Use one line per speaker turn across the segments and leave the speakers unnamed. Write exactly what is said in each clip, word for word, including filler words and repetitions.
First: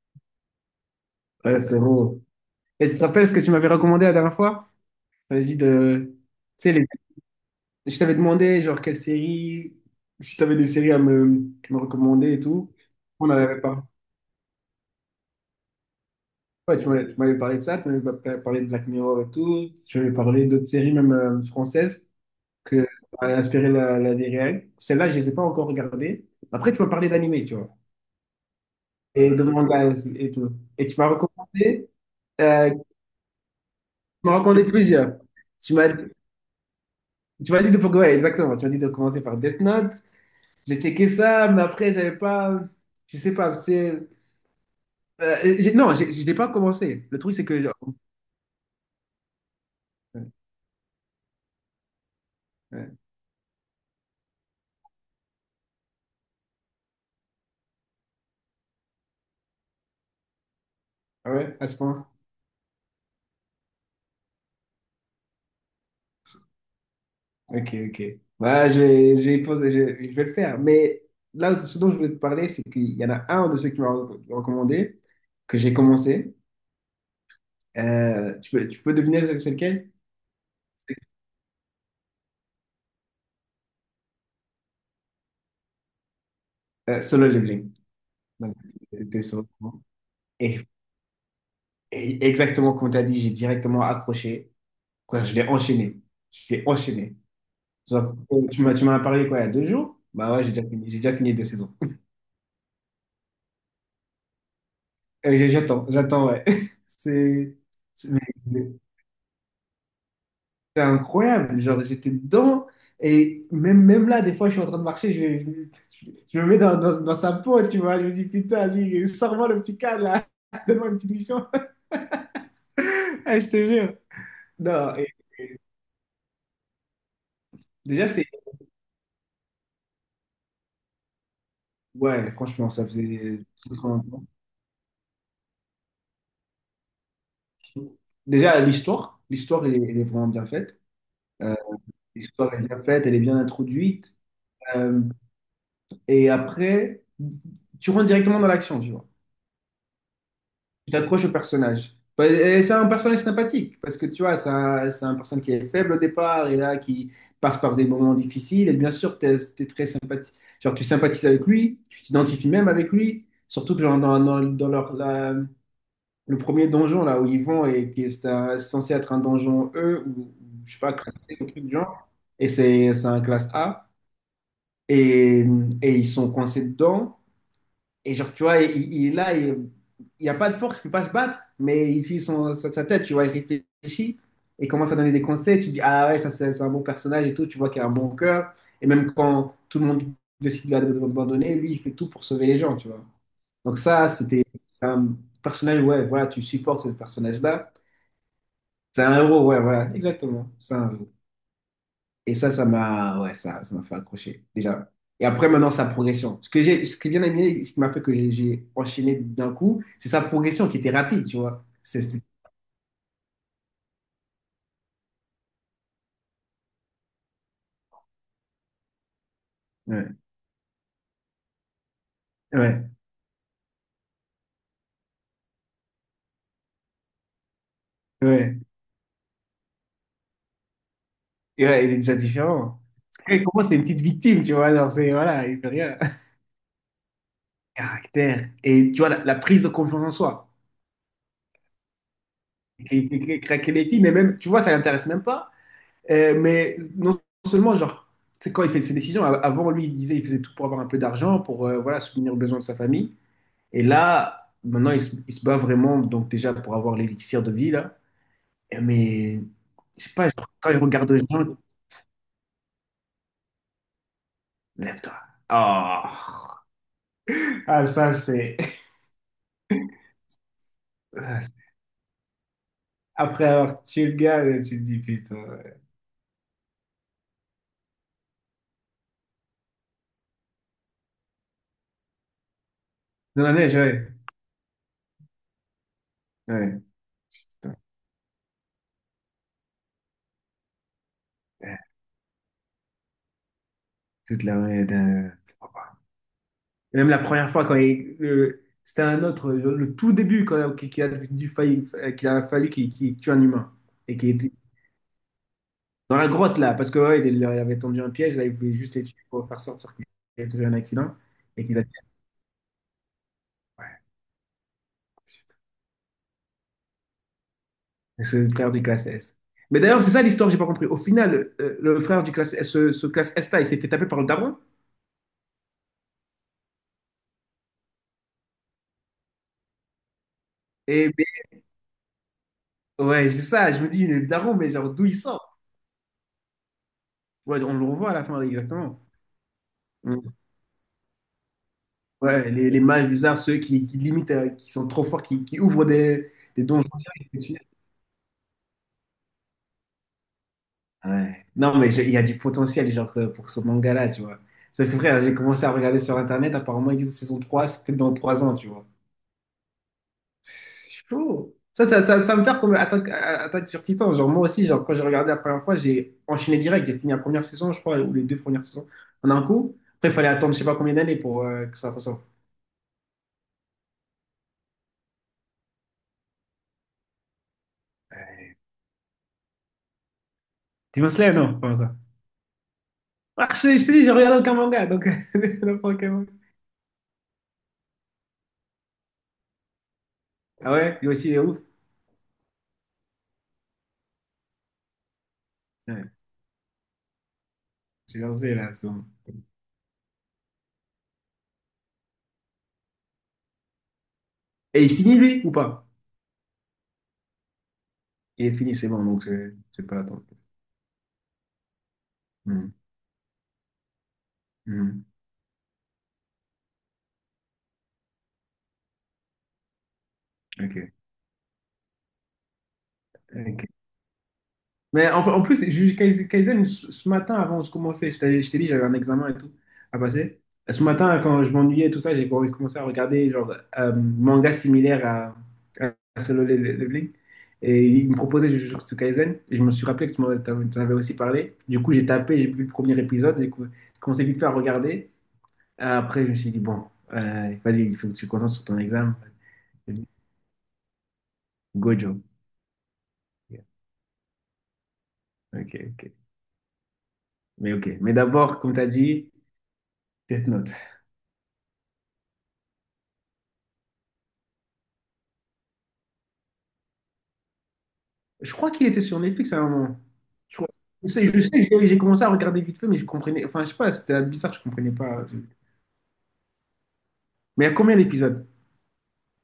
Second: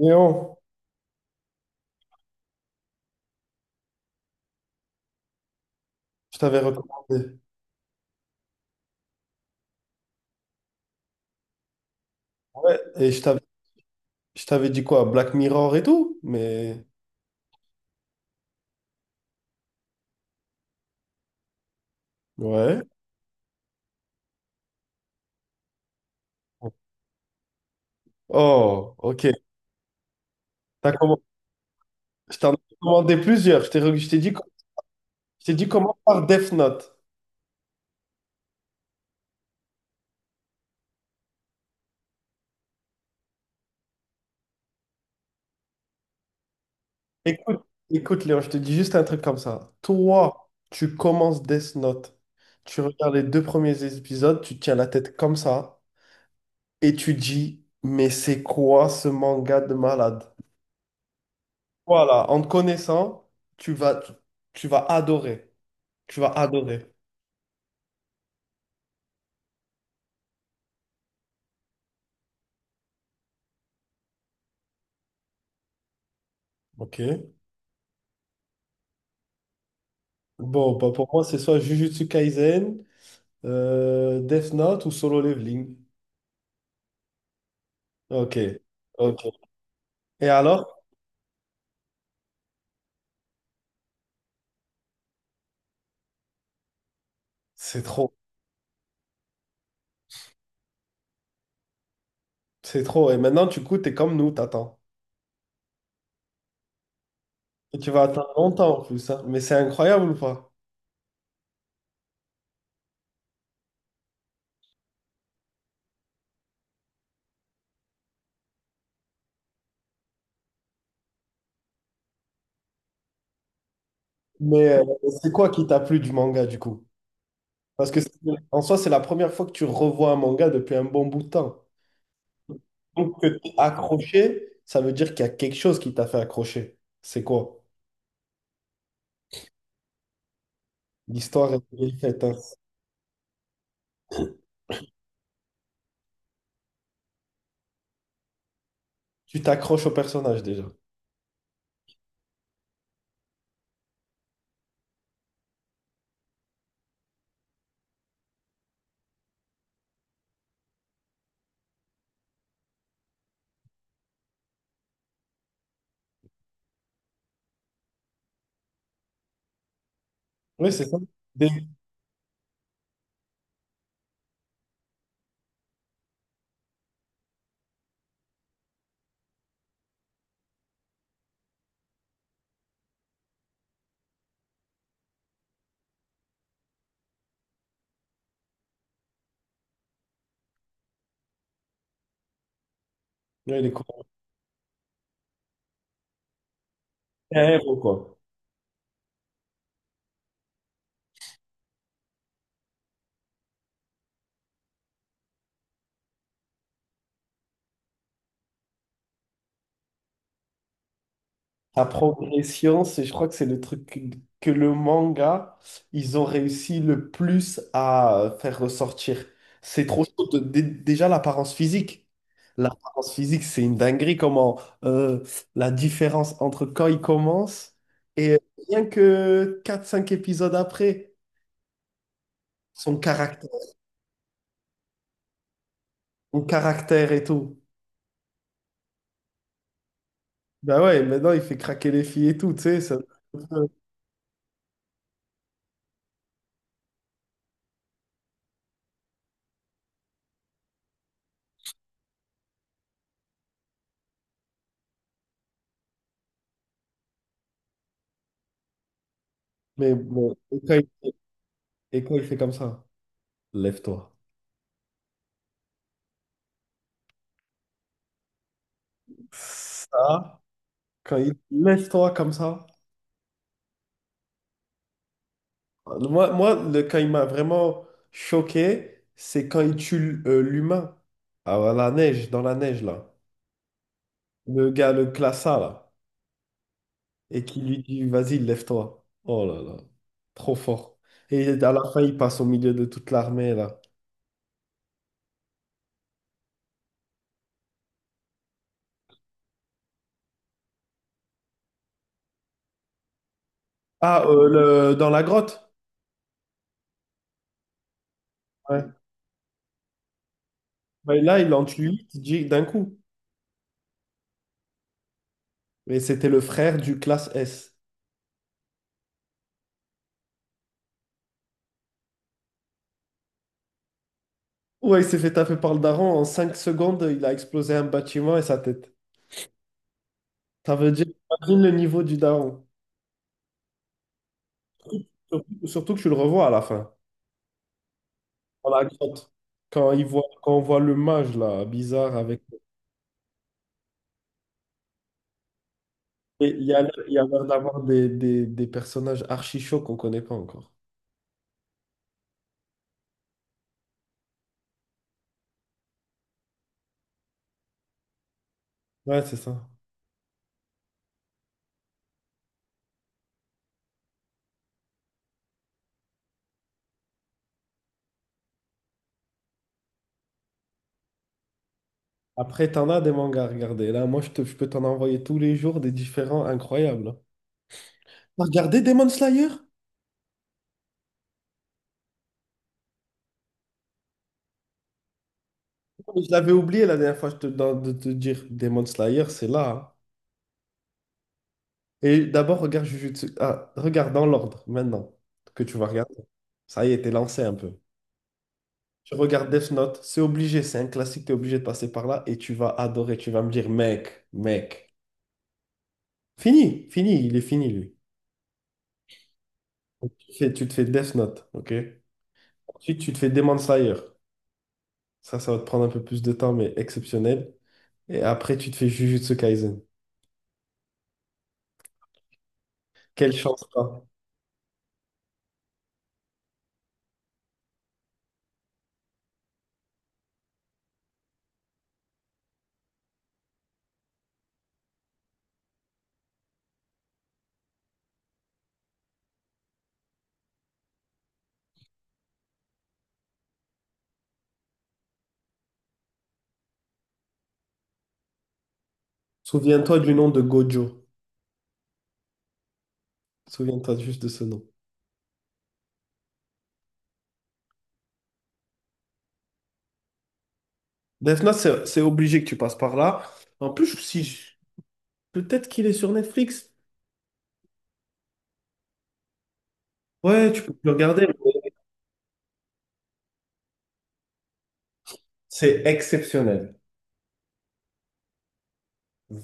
Léon,
Ouais, frérot. Et tu te rappelles ce que tu m'avais recommandé la dernière fois? Tu m'avais dit de.
je t'avais
Tu sais, les-
recommandé.
je t'avais demandé, genre, quelle série, si t'avais des séries à me, à me recommander et tout.
Ouais, et je
On n'en
t'avais,
avait pas.
je t'avais dit quoi? Black Mirror et tout?
Ouais,
Mais.
tu m'avais tu m'avais parlé de ça, tu m'avais pa- parlé de Black Mirror et tout. Tu m'avais parlé d'autres séries, même euh, françaises,
Ouais.
que avaient inspiré la, la vie réelle. Celles-là, je ne les ai pas encore regardées. Après, tu m'as parlé d'animé, tu vois,
Oh, ok.
et de manga et tout. Et
T'as
tu m'as
comm-
recommandé,
Je t'en ai
euh, Tu
commandé plusieurs. Je t'ai re- je t'ai dit,
m'as
co-
recommandé plusieurs.
Je t'ai dit
Tu m'as
comment
dit
par Death Note.
Tu m'as dit de, ouais, exactement. Tu m'as dit de commencer par Death Note. J'ai checké ça, mais après, j'avais pas. Je sais pas. C'est, euh, j'ai- non, j'ai- je n'ai pas commencé. Le truc, c'est
Écoute,
que, genre,
écoute, Léon, je te dis juste un truc comme ça.
ouais,
Toi, tu commences Death Note. Tu
ouais.
regardes les deux premiers épisodes, tu tiens la tête comme ça et tu dis, mais c'est quoi ce manga de malade?
Ah ouais, à ce point.
Voilà, en te connaissant, tu vas, tu vas adorer. Tu vas adorer.
Ok, ok. Bah, je vais, je vais y poser, je, je vais le faire. Mais là, ce dont je voulais te parler, c'est qu'il y en a un de ceux que tu m'as recommandé, que j'ai commencé.
Ok.
Euh, tu peux, tu peux deviner c'est c'est lequel?
Bon, bah pour moi, c'est soit Jujutsu Kaisen, euh, Death Note ou Solo Leveling.
Euh, Solo Leveling.
Ok.
Donc, t'es
Ok.
sur le coup.
Et
Et,
alors?
et exactement comme tu as dit, j'ai directement accroché. Quoi, je l'ai enchaîné. Je l'ai enchaîné.
C'est
Genre,
trop.
euh, tu m'as, tu m'en as parlé quoi, il y a deux jours? Bah ouais, j'ai déjà fini. J'ai déjà fini deux saisons.
C'est trop. Et maintenant, du coup, t'es comme nous, t'attends.
Euh, j'ai- j'attends, j'attends, ouais. C'est
Et tu vas
c'est- mais-
attendre
mais
longtemps en plus, hein. Mais c'est incroyable ou pas?
c'est incroyable. Genre, j'étais dedans. Et même, même là, des fois, je suis en train de marcher, je, vais- je, je me mets dans, dans, dans sa peau, tu vois. Je me dis, putain, vas-y, sors-moi le petit cadre, là. Donne-moi une petite mission. Ah, je te jure.
Mais euh,
Non, et
c'est quoi qui t'a plu du manga, du coup? Parce que
déjà,
c'est-
c'est.
En soi, c'est la première fois que tu revois un manga depuis un bon bout de temps.
Ouais, franchement, ça
Donc, que
faisait,
t'es
c'est trop longtemps.
accroché, ça veut dire qu'il y a quelque chose qui t'a fait accrocher. C'est quoi?
Déjà, l'histoire, l'histoire, elle, est elle est vraiment bien faite.
L'histoire
Euh,
est bien faite, hein.
L'histoire est bien faite, elle est bien introduite. Euh, et après, tu rentres directement dans l'action, tu vois.
Tu t'accroches au personnage déjà.
Tu t'accroches au personnage. Bah, et c'est un personnage sympathique, parce que tu vois, c'est un, c'est un personnage qui est faible au départ, et là, qui passe par des moments difficiles. Et bien sûr, t'es es, très sympathique. Genre, tu sympathises avec lui, tu t'identifies même avec lui. Surtout que genre, dans, dans- dans leur, la- le premier donjon, là, où ils vont, et qui est euh, censé être un donjon E, ou
Oui,
je sais
c'est
pas,
ça.
classé, un truc
Dès-
du genre. Et c'est c'est un classe A, et, et ils sont coincés dedans. Et genre, tu vois, il, il est là, et il n'y a pas de force qui peut pas se battre, mais il suit son, sa, sa tête, tu vois, il réfléchit et commence à donner des conseils. Tu dis, ah ouais, ça c'est c'est un bon personnage et tout, tu vois qu'il a un bon cœur. Et même quand tout le monde décide de l'abandonner, lui, il fait tout pour sauver les gens, tu vois.
ouais, les
Donc
combats,
ça, c'était c'est un personnage, ouais, voilà, tu supportes ce
c'est un
personnage-là.
héros, quoi.
C'est un héros, ouais, voilà, exactement. C'est un héros. Et ça, ça m'a ouais, ça, ça m'a fait accrocher, déjà. Et après, maintenant, sa progression. Ce que j'ai, ce qui est bien aimé, ce qui m'a fait que j'ai j'ai enchaîné d'un coup, c'est sa progression qui était rapide, tu vois.
La
C'est, c'est-
progression, c'est, je crois que c'est le truc que que le manga, ils ont réussi le plus à faire ressortir. C'est trop
Ouais,
chaud. De- dé- déjà, l'apparence physique.
ouais,
L'apparence physique, c'est une dinguerie. Comment euh, la différence entre quand il commence et
ouais.
rien que quatre cinq épisodes après,
Et ouais, il est déjà différent.
son
Parce que,
caractère,
comment c'est une petite victime, tu vois. Genre, c'est, voilà, il fait rien.
son caractère et tout.
Caractère. Et tu vois, la, la prise de confiance en soi.
Ben ouais, maintenant, il fait craquer les filles et tout, tu sais. ça-
Et il fait craquer les filles, mais même, tu vois, ça l'intéresse même pas. Euh, mais non seulement, genre, c'est quand il fait ses décisions, av- avant, lui, il disait, il faisait tout pour avoir un peu d'argent, pour, euh, voilà, subvenir aux besoins de sa famille. Et là, maintenant, il se, il se bat vraiment, donc déjà pour avoir l'élixir de vie, là. Et mais,
Mais
je sais pas,
bon,
genre,
et
quand
quand
il
il,
regarde les gens,
et quand il fait comme ça, lève-toi.
lève-toi. Oh. Ah, ça, c'est.
Ça, quand il
ça, c'est.
lève-toi comme ça.
Après avoir tué le gars, là, tu te dis putain. Ouais.
Moi, moi le, quand il m'a vraiment choqué, c'est quand il tue euh, l'humain. Ah, à la neige, dans la neige, là.
Dans la neige, ouais.
Le gars, le classa, là.
Ouais,
Et qui
putain.
lui dit, vas-y, lève-toi. Oh là là, trop fort. Et à
Ouais,
la fin, il passe au milieu de toute l'armée, là.
Toute la ouais, d'un- oh, bah. Et même la première fois, quand il. le- c'était un autre, le, le tout début, quand, qu'il a, dû failli- qu'il a fallu qu'il qu'il tue un humain. Et
Ah, euh,
qui.
le- dans la grotte.
Dans la grotte, là, parce que ouais, il, il leur avait tendu un piège, là, il voulait
Ouais.
juste les tuer pour faire sortir qu'il faisait un accident
Ben là, il en
et qu'ils a tué.
tue huit d'un coup.
Ouais, putain.
Et c'était le frère du classe S.
Et c'est le frère du classe S. Mais d'ailleurs, c'est ça l'histoire, j'ai pas compris. Au final, euh, le frère du classe S, ce, ce classe S là, il s'est fait taper par le daron.
Ouais, il s'est fait taper par le daron. En cinq secondes, il a explosé un bâtiment et sa tête. Ça veut dire,
Et mais,
imagine le niveau du daron.
ouais, c'est ça, je me dis, le daron, mais genre d'où il
Surtout,
sort?
surtout que tu le revois à la fin,
Ouais, on le revoit à la fin,
dans la
exactement.
grotte. Quand, il voit,
Mm.
quand on voit le mage, là, bizarre, avec...
Ouais, les, les mages bizarres, ceux qui, qui limitent, euh, qui sont trop forts, qui, qui ouvrent des,
Et il
des
y a,
donjons.
l'air- il y a l'air d'avoir des, des, des personnages archi chauds qu'on connaît pas encore.
Ouais. Non, mais je- il y a du potentiel genre, euh, pour ce manga-là, tu vois. Sauf que frère, j'ai commencé à regarder sur Internet, apparemment, ils disent saison trois c'est peut-être dans trois ans, tu vois.
Ouais, c'est ça.
C'est chaud. Ça, ça, ça, ça me fait comme Attaque, à- Attaque sur Titan. Genre, moi aussi, genre, quand j'ai regardé la première fois, j'ai enchaîné direct. J'ai fini la première saison, je crois, ou les deux premières saisons en un coup. Après, il fallait attendre je sais pas combien d'années pour euh, que ça ressorte.
Après, t'en as des mangas à regarder. Là, moi, je, te- je peux t'en envoyer tous les jours des différents incroyables, hein. T'as regardé Demon Slayer?
Demon Slayer, non? Pas encore. Ah, je, je te dis, je regarde aucun manga, donc n'importe quel
Je
manga.
l'avais oublié la dernière fois je te, dans- de te dire. Demon Slayer, c'est là, hein.
Ah ouais? Lui aussi, il est ouf.
Et d'abord, regarde Jujutsu. Ah, regarde dans l'ordre maintenant que tu vas
Ouais,
regarder. Ça y est, t'es lancé un peu.
j'ai lancé là, c'est bon.
Tu regardes Death Note, c'est obligé, c'est un classique, t'es obligé de passer par là et tu vas adorer. Tu vas me dire, mec,
Et
mec.
il finit, lui, ou pas?
Fini, fini, il est fini lui.
Il est fini, c'est bon, donc je n'ai pas
Donc,
l'attendre.
tu te fais, tu te fais Death Note, ok?
Mhm.
Ensuite, tu te fais Demon Slayer.
Mhm.
Ça, ça va te prendre un peu plus de temps, mais exceptionnel. Et après, tu te fais Jujutsu Kaisen.
Ok.
Quelle
Ok.
chance, toi.
Mais en, en plus, ju- Kaizen, Kaizen, ce ce matin, avant de commencer, je t'ai je t'ai dit, j'avais un examen et tout à passer. Ce matin, quand je m'ennuyais et tout ça, j'ai commencé à regarder genre euh, manga similaire à, à, à Solo Le- Le- Leveling. Et il me proposait Jujutsu Kaisen. Et je me suis rappelé que tu m'en t'en- t'en avais aussi parlé. Du coup, j'ai tapé, j'ai vu le premier épisode. J'ai cou- j'ai commencé vite fait à regarder. Après, je me suis dit, bon, euh, vas-y, il faut que tu te concentres sur ton examen. J'ai
Souviens-toi
dit,
du nom de Gojo.
Gojo.
Souviens-toi juste de ce nom.
Ok, ok. Mais ok. Mais d'abord, comme tu as dit, Death Note.
Defna, c'est c'est obligé que tu passes par là. En plus, si je- peut-être qu'il est sur Netflix.
Je crois qu'il était sur Netflix à un moment.
Ouais,
Je
tu
crois-
peux le
je
regarder.
sais, je sais,
Mais
que j'ai j'ai commencé à regarder vite fait, mais je comprenais. Enfin, je sais pas, c'était bizarre, je comprenais pas.
c'est exceptionnel.
Mais il y a combien d'épisodes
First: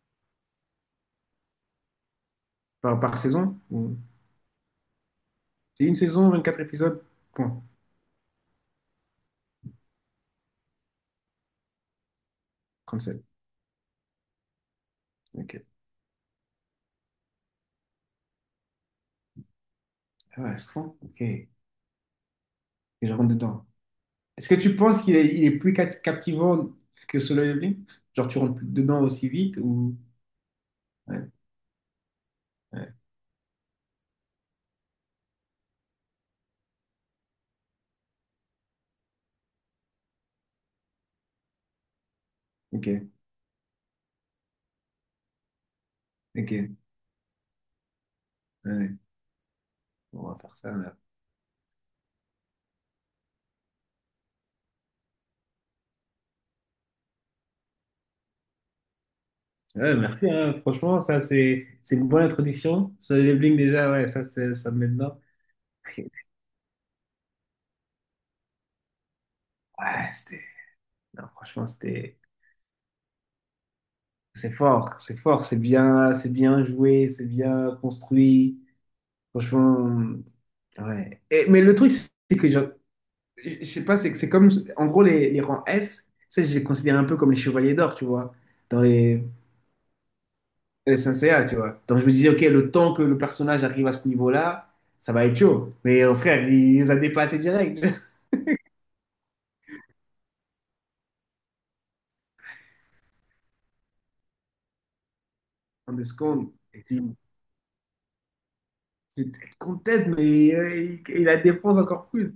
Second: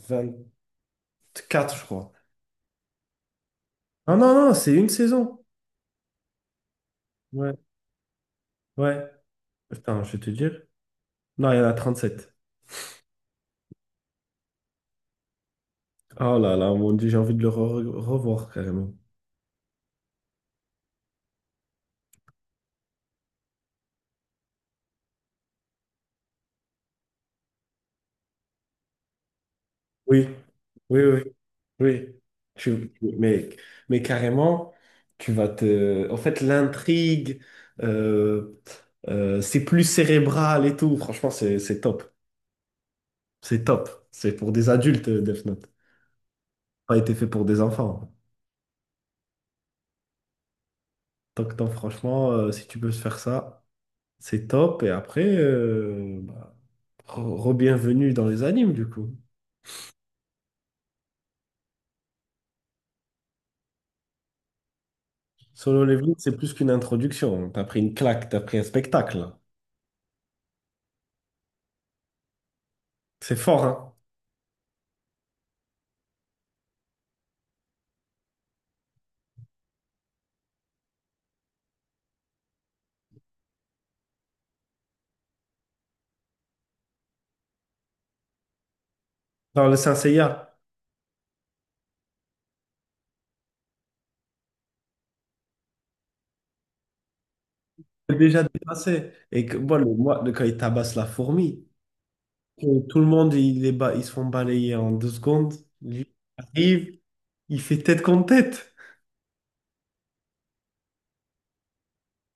vingt-quatre, je crois.
par, par saison? Ou.
Non, non, non, c'est une saison.
C'est une saison, vingt-quatre épisodes?
Ouais,
Point.
ouais. Attends, je vais te dire. Non, il y en a trente-sept.
Sept. Ok.
Oh là là, mon Dieu, j'ai envie de le re- revoir carrément.
Ah ouais, c'est bon. Ok. Et je rentre dedans. Est-ce que tu penses qu'il est, il est plus cat- captivant que Solo Leveling? Genre, tu rentres plus dedans aussi vite ou.
Oui, oui, oui,
Ouais,
oui. Tu-
ouais.
tu- mais, mais carrément, tu vas te... En fait, l'intrigue, euh, euh, c'est plus cérébral et tout. Franchement, c'est c'est top.
Ok,
C'est top. C'est pour des adultes, euh, Death Note.
ok. Ouais.
Pas été fait pour des enfants.
Ouais. Bon, on va faire ça.
Donc, non, franchement, euh, si tu peux se faire ça, c'est top. Et après, euh, bah, re- re-bienvenue dans les animes, du coup.
Ouais, merci, hein. Franchement, ça, c'est c'est une bonne introduction. Sur les Bling, déjà, ouais, ça, c'est- ça me met dedans.
Solo
Ok.
Leveling, c'est plus qu'une introduction. T'as pris une claque, t'as pris un spectacle.
Ouais, c'était. Non, franchement, c'était.
C'est fort, hein?
C'est fort, c'est fort, c'est bien, c'est bien joué, c'est bien construit. Franchement, ouais. Et- mais le truc, c'est que, genre, je je sais pas, c'est que c'est comme. En gros, les, les rangs S, ça, je les considère un peu comme les chevaliers d'or, tu vois, dans les,
Dans le Saint Seiya.
les S N C A, tu vois. Donc, je me disais, OK, le temps que le personnage arrive à ce niveau-là, ça va être chaud. Mais euh, frère, il les a dépassés direct.
Déjà dépassé. Et que, moi, le, moi, le- quand il tabasse la fourmi, que tout le monde, il est ba- ils se font balayer en deux secondes.
De
Lui, il
secondes. Et
arrive,
tu
il fait tête contre tête.
tu te contentes, mais euh, il, il la défense encore plus.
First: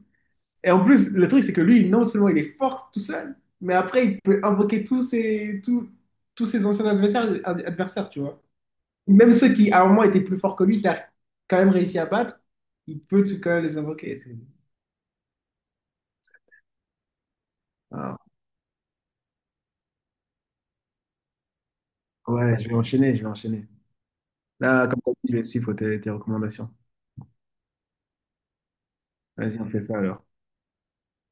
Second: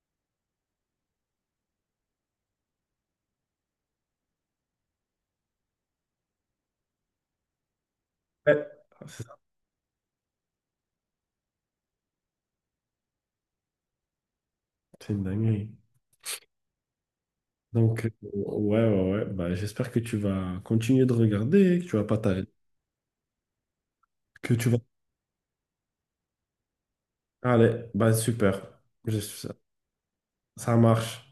Et en plus, le truc, c'est que lui, non seulement il est fort tout seul, mais après, il peut invoquer tous ses, tous, tous ses anciens adversaires, ad- adversaires, tu vois.
Ouais. C'est
Même
ça.
ceux qui, à un moment, étaient plus forts que lui, qu'il a quand même réussi à battre, il peut tout quand même les invoquer. C'est.
C'est une dinguerie. Donc, euh,
Ah,
ouais, ouais, ouais. Bah, j'espère que tu vas continuer de regarder, que tu vas pas t'arrêter,
ouais, je vais enchaîner, je vais enchaîner.
que tu vas...
Là, comme tu as dit, je vais suivre tes, tes recommandations.
Allez, bah, super. Je-
Vas-y, on fait ça alors.
ça marche.